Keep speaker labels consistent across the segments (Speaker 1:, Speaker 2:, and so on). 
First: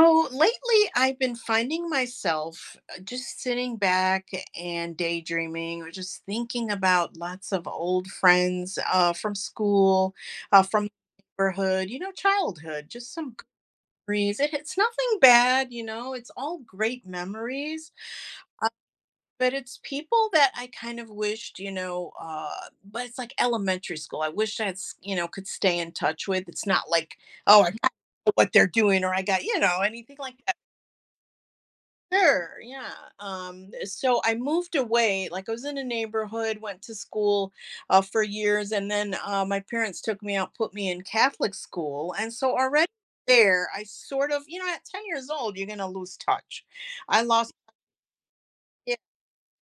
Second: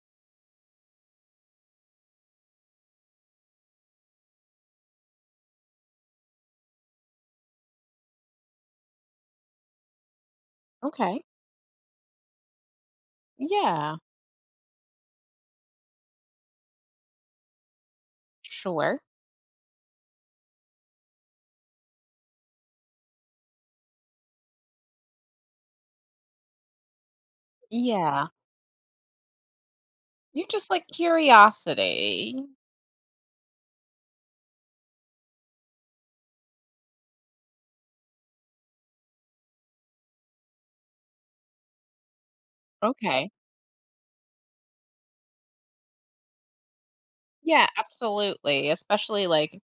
Speaker 1: So lately, I've been finding myself just sitting back and daydreaming or just thinking about lots of old friends from school, from
Speaker 2: Okay.
Speaker 1: neighborhood, you know, childhood, just some good
Speaker 2: Yeah.
Speaker 1: memories. It's nothing bad, you know, it's all great memories,
Speaker 2: Sure.
Speaker 1: but it's people that I kind of wished, but it's like elementary school. I wish I, had, s- you know, could stay in touch with. It's not like, oh, I got
Speaker 2: Yeah.
Speaker 1: what they're doing or I got, you know, anything like.
Speaker 2: You just like curiosity.
Speaker 1: Sure, yeah. So I moved away. Like I was in a neighborhood, went to school for years, and then my parents took me out, put me in Catholic school, and so already
Speaker 2: Okay.
Speaker 1: there, I sort of, you know, at 10 years old, you're gonna lose touch. I lost.
Speaker 2: Yeah, absolutely. Especially like,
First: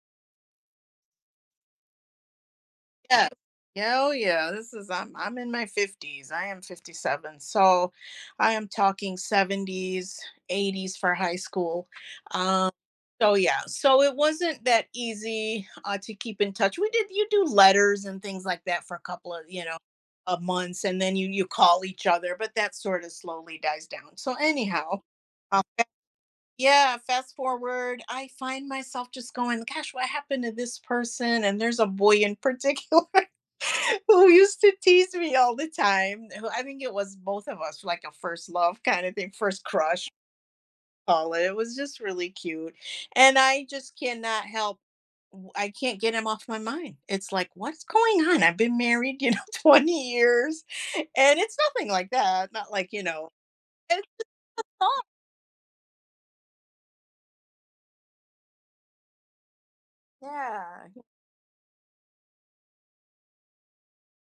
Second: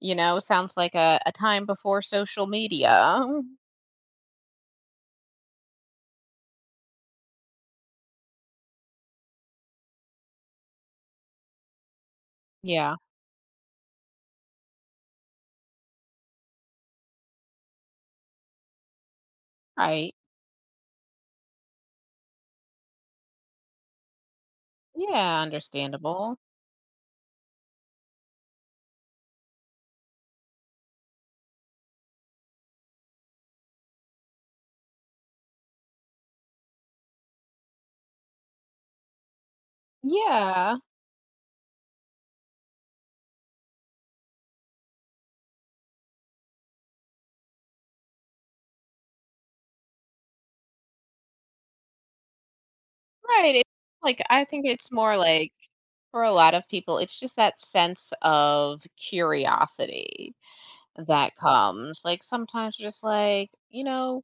Speaker 2: you know, sounds like a time before social media.
Speaker 1: Yeah. Yeah, oh yeah, this is, I'm in my 50s. I am 57. So I am talking 70s, 80s for high school. Um
Speaker 2: Yeah.
Speaker 1: so yeah, so it wasn't that easy to keep in touch. We did, you do letters and things like that for a couple of, you know,
Speaker 2: Right.
Speaker 1: of months and then you call each other, but that sort of slowly dies down. So anyhow,
Speaker 2: Yeah.
Speaker 1: um
Speaker 2: Understandable.
Speaker 1: yeah, fast forward, I find myself just going, gosh, what happened to this person? And there's a boy in particular who used to tease me all the time, who, I think it was both of us, like a first love kind of thing, first crush,
Speaker 2: Yeah.
Speaker 1: call it. It was just really cute, and I just cannot help. I can't get him off my mind. It's like, what's going on? I've been married, you know, 20 years, and it's nothing like that. Not like, you know,
Speaker 2: Right. It's
Speaker 1: it's
Speaker 2: I think
Speaker 1: fun.
Speaker 2: it's more like for a lot of people, it's just that sense of curiosity
Speaker 1: Yeah,
Speaker 2: that comes. Like, sometimes you're just like, you know,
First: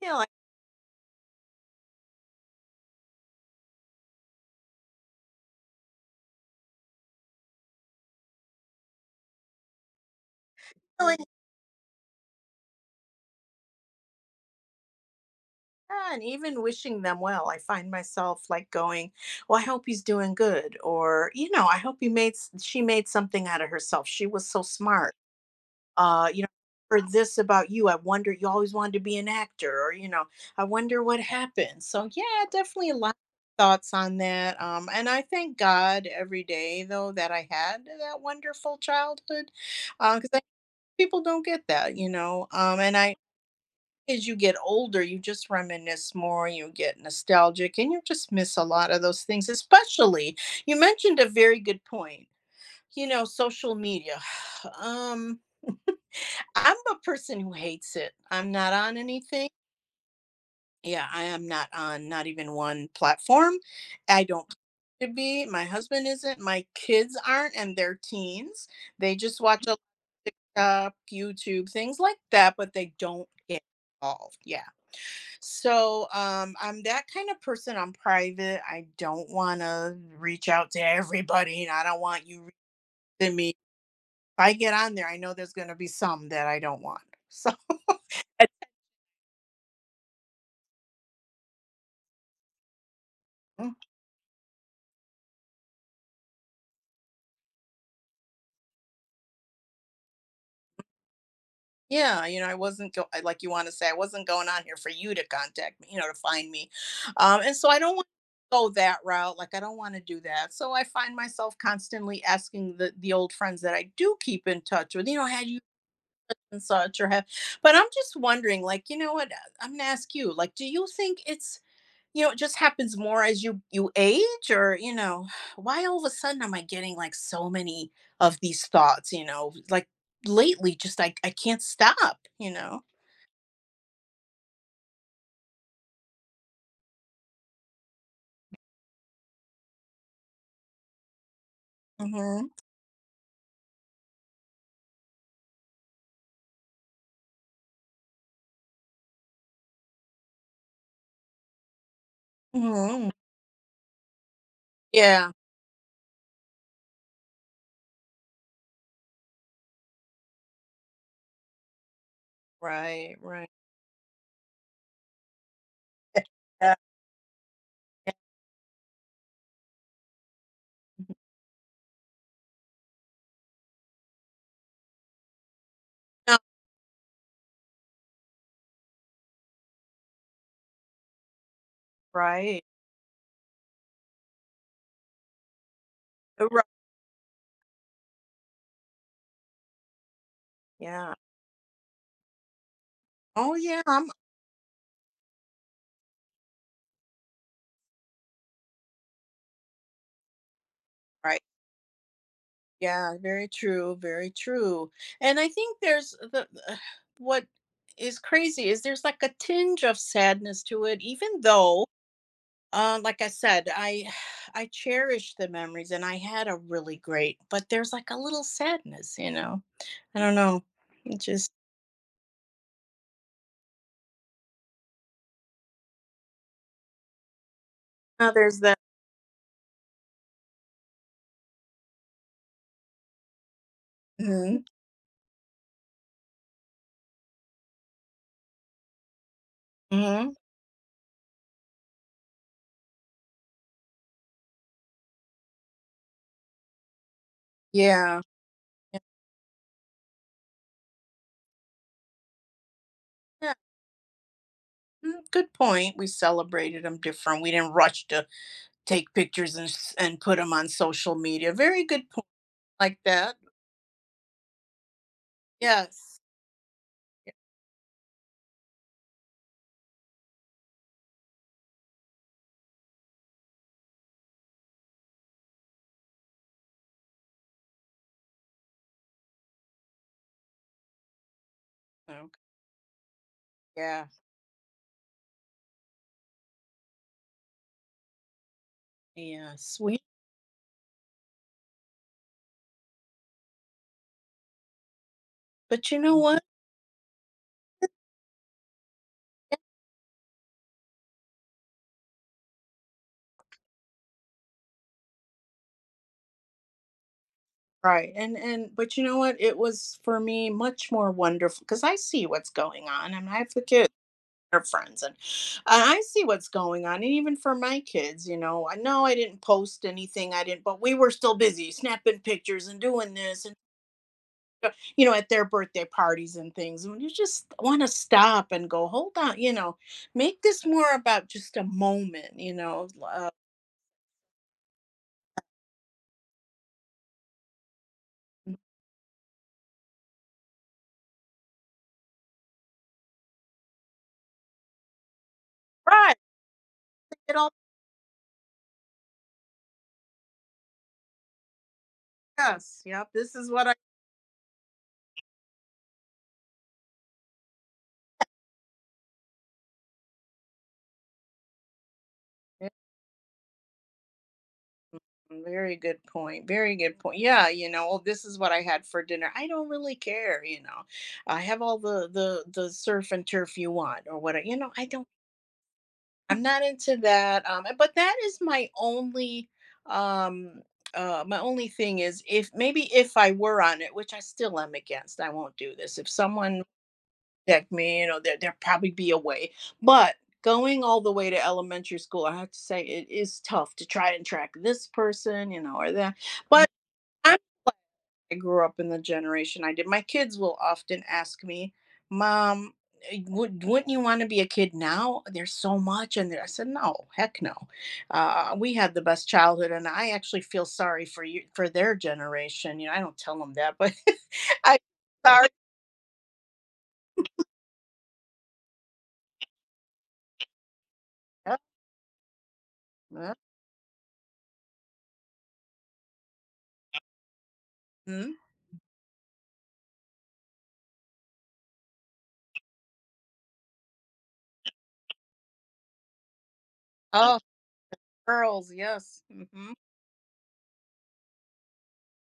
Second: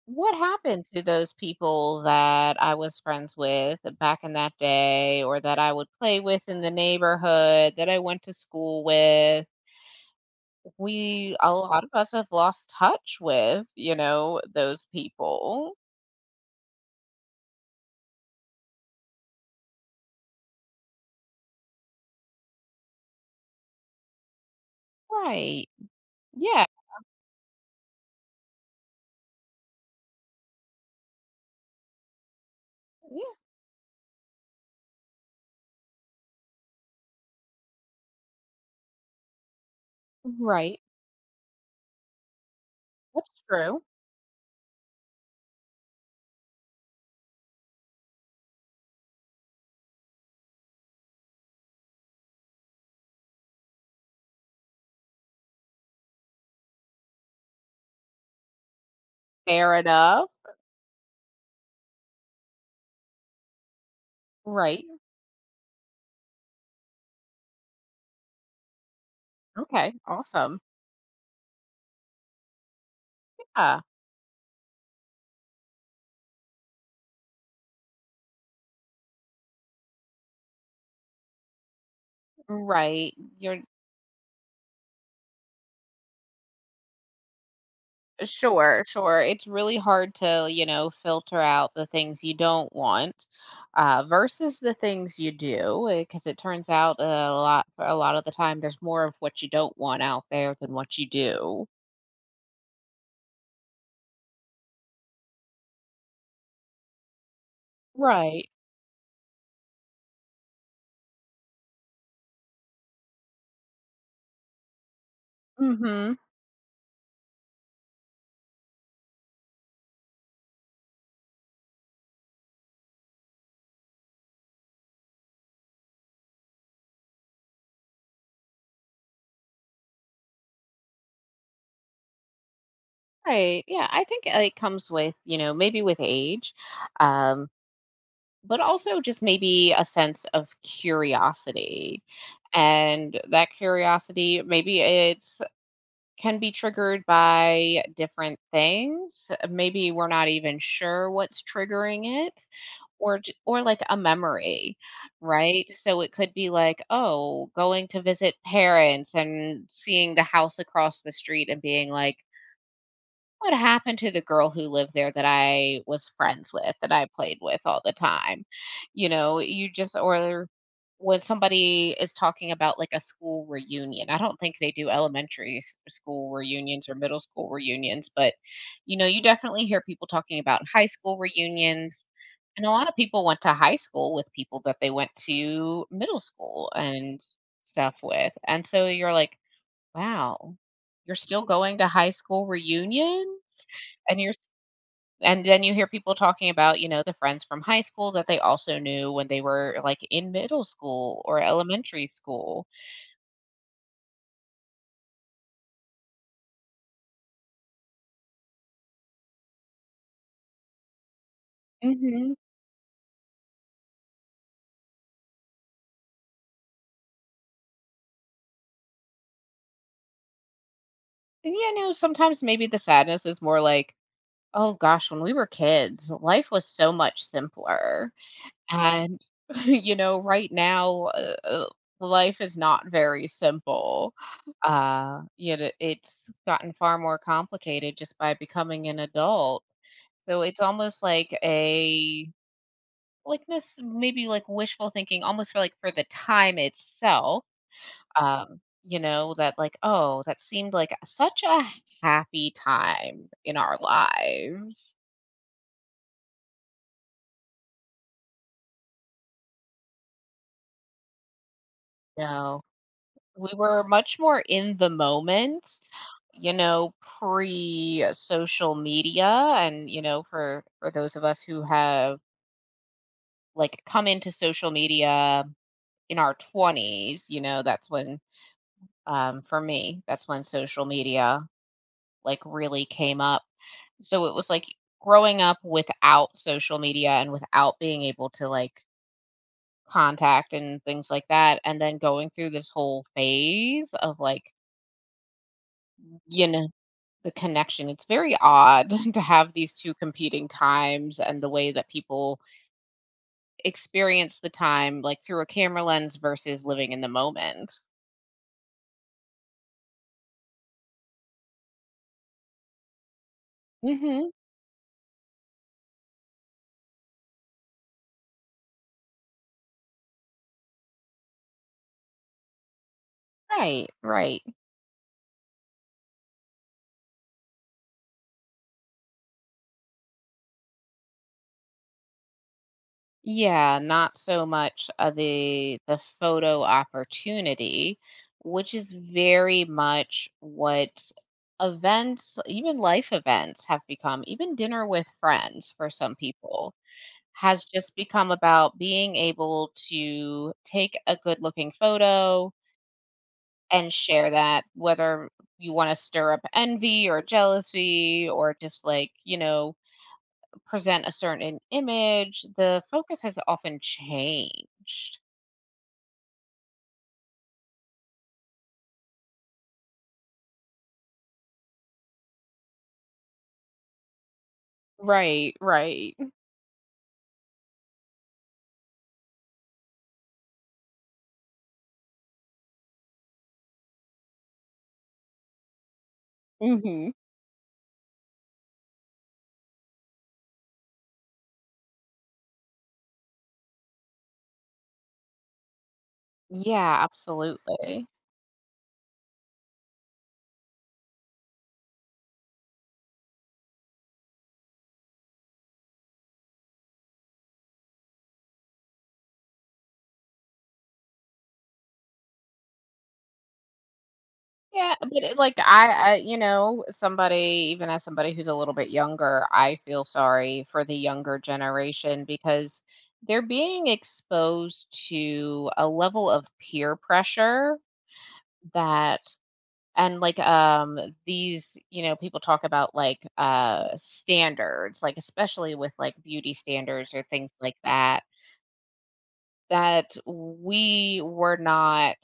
Speaker 1: you know, like,
Speaker 2: what happened to those people that I was friends with back in that day or that I would play with in the neighborhood that I went to school with?
Speaker 1: really.
Speaker 2: A lot of us have lost touch with, you know, those people.
Speaker 1: Yeah, and even wishing them well, I find myself like going, "Well, I hope he's doing good," or you know, "I hope he made s- she made something out of herself. She was so smart."
Speaker 2: Right.
Speaker 1: You know,
Speaker 2: Yeah.
Speaker 1: I heard this about you. I wonder, you always wanted to be an actor, or you know, I wonder what happened. So yeah, definitely a lot of
Speaker 2: Yeah.
Speaker 1: thoughts on that. And I thank God every day though that I had that wonderful childhood, because I,
Speaker 2: Right.
Speaker 1: people don't get that, you know. And I
Speaker 2: That's true.
Speaker 1: as you get older, you just reminisce more, you get nostalgic, and you just miss a lot of those things, especially, you mentioned a very good point. You know, social media. Um, I'm a person who hates it. I'm not on anything.
Speaker 2: Fair enough.
Speaker 1: Yeah, I am not on not even one platform. I don't
Speaker 2: Right.
Speaker 1: plan to be. My husband isn't. My kids aren't, and they're teens. They just watch a
Speaker 2: Okay. Awesome.
Speaker 1: TikTok, YouTube, things like that, but they don't get
Speaker 2: Yeah.
Speaker 1: involved. Yeah. So I'm that kind of person, I'm private. I don't want to reach out to everybody and I don't want you
Speaker 2: Right.
Speaker 1: reaching me. If
Speaker 2: You're
Speaker 1: I get on there, I know there's going to be some that I don't want. So I-
Speaker 2: Sure, sure. It's really hard to, you know, filter out the things you don't want versus the things you do, because it turns out a lot of the time there's more of what you don't want out there than what you do.
Speaker 1: yeah, you know, I wasn't go- I- like you want to say, I wasn't going on here for you to contact me, you know, to find me. And so I don't want
Speaker 2: Right.
Speaker 1: to go that route. Like I don't want to do that. So I find myself constantly asking the old friends that I do keep in touch with, you know, had you
Speaker 2: Mm-hmm.
Speaker 1: and such or have, but I'm just wondering, like, you know what, I'm gonna ask you, like, do you think it's, you know, it just happens more as you age? Or you know, why all of a sudden am I getting like so many of these thoughts, you know, like lately? Just I can't stop, you know.
Speaker 2: Right. Yeah, I think it comes with, you know, maybe with age, um, but also just maybe a sense of curiosity.
Speaker 1: Hmm.
Speaker 2: And that curiosity, maybe it's can be triggered by different things. Maybe we're not even sure what's triggering it
Speaker 1: Hmm.
Speaker 2: or like a memory,
Speaker 1: Yeah.
Speaker 2: right? So it could be like, oh, going to visit parents and seeing the house across the street and being like,
Speaker 1: Right, right.
Speaker 2: what happened to the girl who lived there that I was friends with,
Speaker 1: Yeah,
Speaker 2: that I played with all the
Speaker 1: yeah.
Speaker 2: time? You know, you just or when somebody is talking about like a school reunion, I don't think they do school
Speaker 1: No,
Speaker 2: reunions or middle school reunions, but you know, you definitely hear people talking about high school reunions.
Speaker 1: right,
Speaker 2: And a lot of people went to high school with people that they went to middle school
Speaker 1: right.
Speaker 2: and stuff with. And so you're like, wow.
Speaker 1: Yeah.
Speaker 2: You're still going to high school reunions?
Speaker 1: Oh yeah, I'm,
Speaker 2: And you're s and then you hear people talking about, you know, the friends from high school that they also knew when they were, like, in middle school or
Speaker 1: right.
Speaker 2: elementary school.
Speaker 1: Yeah, very true, very true. And I think there's the what is crazy is there's like a tinge of sadness to it, even though,
Speaker 2: Mhm.
Speaker 1: like I said, I I cherish the memories and I had a really great, but there's like a little sadness, you know. I don't know. It just,
Speaker 2: And, you know, sometimes maybe the sadness is more like, "Oh gosh, when we were kids, life was so much simpler."
Speaker 1: oh, there's that.
Speaker 2: And, you know, right now, life is not very simple.
Speaker 1: Hmm.
Speaker 2: Yet it's gotten far more complicated just by becoming an adult.
Speaker 1: Hmm.
Speaker 2: So it's almost like a like this maybe like wishful thinking almost for the time itself.
Speaker 1: Yeah.
Speaker 2: You know, that like, oh, that seemed like such a happy time
Speaker 1: Yeah,
Speaker 2: in our lives.
Speaker 1: mm, good point. We celebrated them different. We didn't rush to take pictures and and put them on social media. Very good point
Speaker 2: No,
Speaker 1: like that.
Speaker 2: we were much more in the moment,
Speaker 1: Yes.
Speaker 2: you know, pre social media and, you know, for those of us who have like come into social media in our 20s, you know, that's when for me, that's when social media
Speaker 1: Okay.
Speaker 2: like really came up.
Speaker 1: Yeah.
Speaker 2: So it was like growing up without social media and without being able to like
Speaker 1: Yeah. Sweet.
Speaker 2: contact and things like that and then going through this whole phase of like
Speaker 1: But you know what?
Speaker 2: you know the connection. It's very odd to have these two competing times and the way that people experience the time, like through a camera lens versus living in the moment.
Speaker 1: Right. And but you know what? It was for me much more wonderful because I see what's going on and I have the kids,
Speaker 2: Hmm.
Speaker 1: their friends, and I see what's going on. And even for my kids, you know I didn't post anything. I didn't, but we were still busy snapping pictures and doing this and
Speaker 2: Right, right.
Speaker 1: uh, you know, at their birthday parties and things. When you just want to stop and go, hold on, you know, make this more about just a moment, you know,
Speaker 2: Yeah, not so much of the photo opportunity, which is very much what events, even life events have become, even dinner with friends for some
Speaker 1: right.
Speaker 2: people.
Speaker 1: It all,
Speaker 2: Has just become about being able to take a good looking photo
Speaker 1: yes, yep. This is what I,
Speaker 2: and share that, whether you want to stir up envy or jealousy or just like, you know, present a certain image,
Speaker 1: yeah,
Speaker 2: the focus has often changed.
Speaker 1: very good point. Very good point. Yeah, you know, "Well, this is what I had for dinner." I don't really care, you know. I have all the surf and turf you want or what, you know, I don't,
Speaker 2: Right, right.
Speaker 1: I'm not into that. But that is my only, um my only thing is, if maybe if I were on it, which I still am against, I won't do this. If someone
Speaker 2: Hmm.
Speaker 1: like me, you know, there probably be a way. But going all the way to elementary school, I have to say it is tough to try and track this person, you know, or that. Mm. But
Speaker 2: Yeah,
Speaker 1: I'm glad
Speaker 2: absolutely.
Speaker 1: I grew up in the generation I did. My kids will often ask me, "Mom, would wouldn't you want to be a kid now? There's so much." And I said, "No, heck no." We had the best childhood, and I actually feel sorry for you, for their generation. You know, I don't tell them that, but I,
Speaker 2: Yeah, but it,
Speaker 1: sorry.
Speaker 2: like I, You know, somebody, even as somebody who's a little bit younger, I feel sorry for the younger
Speaker 1: Yep,
Speaker 2: generation because
Speaker 1: yep,
Speaker 2: they're being exposed to a level of peer pressure
Speaker 1: mhm.
Speaker 2: that, and like, these, you know, people talk about like, standards, like, especially with like beauty standards or
Speaker 1: Oh,
Speaker 2: things like that,
Speaker 1: girls, yes. Hmm.
Speaker 2: that we were not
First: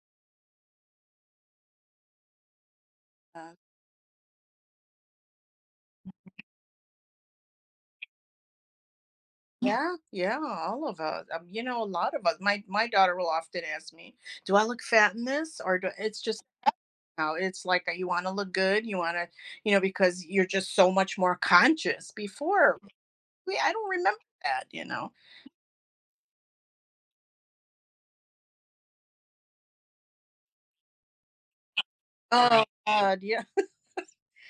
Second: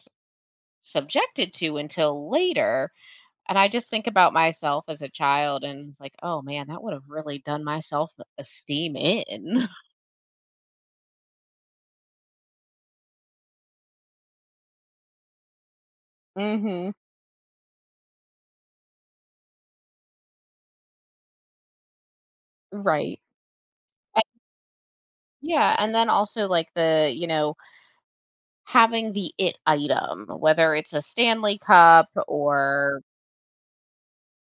Speaker 2: subjected to until later.
Speaker 1: Uh,
Speaker 2: And I just think about myself as a child and it's like, "Oh, man, that would have really done my esteem in."
Speaker 1: yeah, yeah, all of us. You know, a lot of us. My daughter will often ask me, "Do I look fat in this?" Or do, it's just
Speaker 2: Mhm.
Speaker 1: now. It's like you want to look good. You want to, you know, because you're just so much more conscious. Before,
Speaker 2: Right.
Speaker 1: we, I don't remember
Speaker 2: And
Speaker 1: that. You know.
Speaker 2: yeah, and then also, like, the you know, having the it item, whether it's a Stanley Cup
Speaker 1: Oh
Speaker 2: or,
Speaker 1: God, yeah.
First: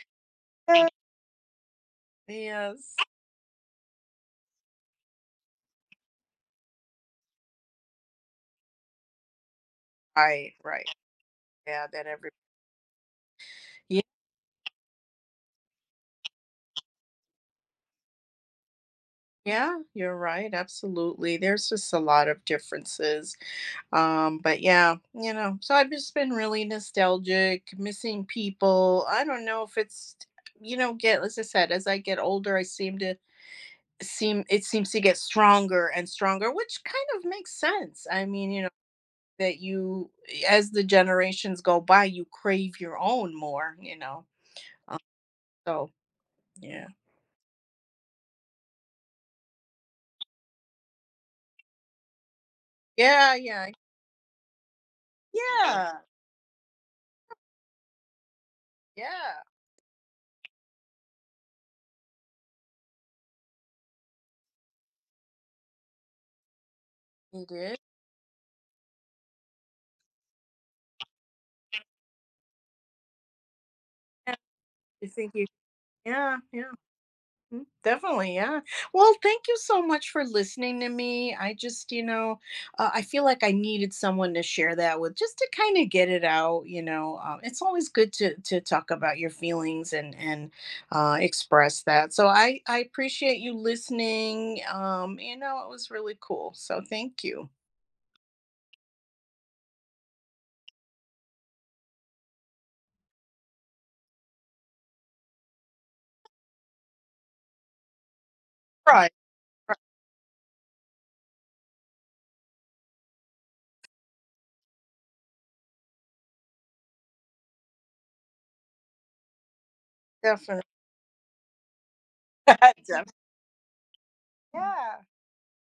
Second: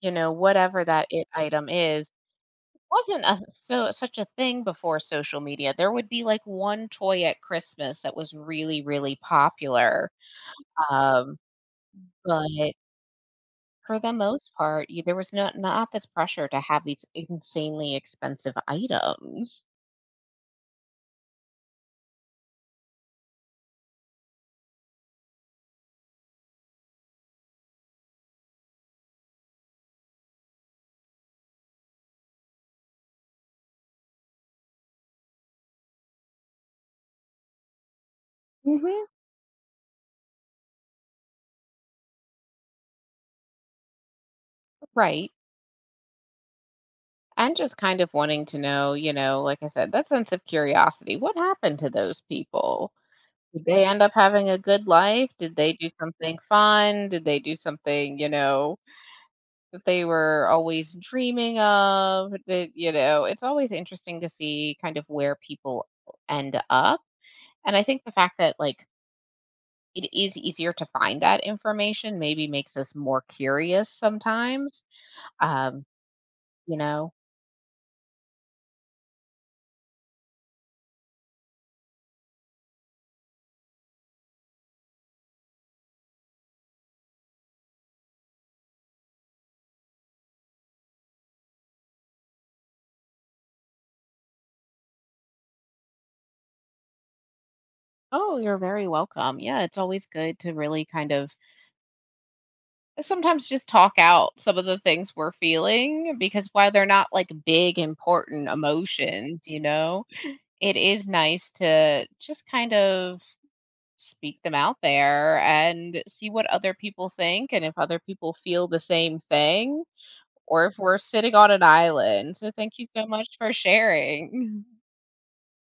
Speaker 2: you know, whatever that it item is,
Speaker 1: Yes.
Speaker 2: wasn't a so such a thing before social media. There would be, like, one toy at Christmas that was really, really popular,
Speaker 1: Right, right.
Speaker 2: um,
Speaker 1: Yeah, that every,
Speaker 2: but for
Speaker 1: yeah,
Speaker 2: the most part, y there was not this pressure to have these insanely expensive items.
Speaker 1: yeah, you're right. Absolutely. There's just a lot of differences. But yeah, you know, so I've just been really nostalgic, missing people. I don't know if it's, you know, get, as I said, as I get older, I seem to seems to get stronger and stronger, which kind of makes sense. I mean, you know,
Speaker 2: Mhm.
Speaker 1: that you, as the generations go by, you crave your own more, you know.
Speaker 2: Right.
Speaker 1: So yeah.
Speaker 2: I'm just kind of wanting to know, you know, like I said, that sense of curiosity, what happened to those people?
Speaker 1: Yeah,
Speaker 2: Did
Speaker 1: yeah.
Speaker 2: they end up having a good life? Did they do
Speaker 1: Yeah.
Speaker 2: something fun? Did they do something, you know,
Speaker 1: Yeah.
Speaker 2: that they were always dreaming of? You know, it's always interesting to see kind of where people end up.
Speaker 1: You
Speaker 2: And
Speaker 1: did.
Speaker 2: I think the fact that like it is easier to find that information, maybe makes us more curious
Speaker 1: Yeah.
Speaker 2: sometimes.
Speaker 1: You think you,
Speaker 2: Um,
Speaker 1: yeah, yeah.
Speaker 2: you know,
Speaker 1: Mm, definitely, yeah. Well, thank you so much for listening to me. I just, you know, I feel like I needed someone to share that with, just to kind of get it out. You know, it's always good to talk about your feelings and express that. So I appreciate you listening. You know, it was really cool. So thank you.
Speaker 2: oh, you're very welcome. Yeah, it's always good to really kind of sometimes just talk out some of the things we're feeling because while they're not like big important
Speaker 1: Right.
Speaker 2: emotions, you
Speaker 1: Right.
Speaker 2: know, it is nice to just kind of speak them out there and see what other people think and if other people feel the same thing
Speaker 1: Definitely.
Speaker 2: or if we're sitting on an island. So thank you so
Speaker 1: Definitely,
Speaker 2: much for sharing.
Speaker 1: yeah.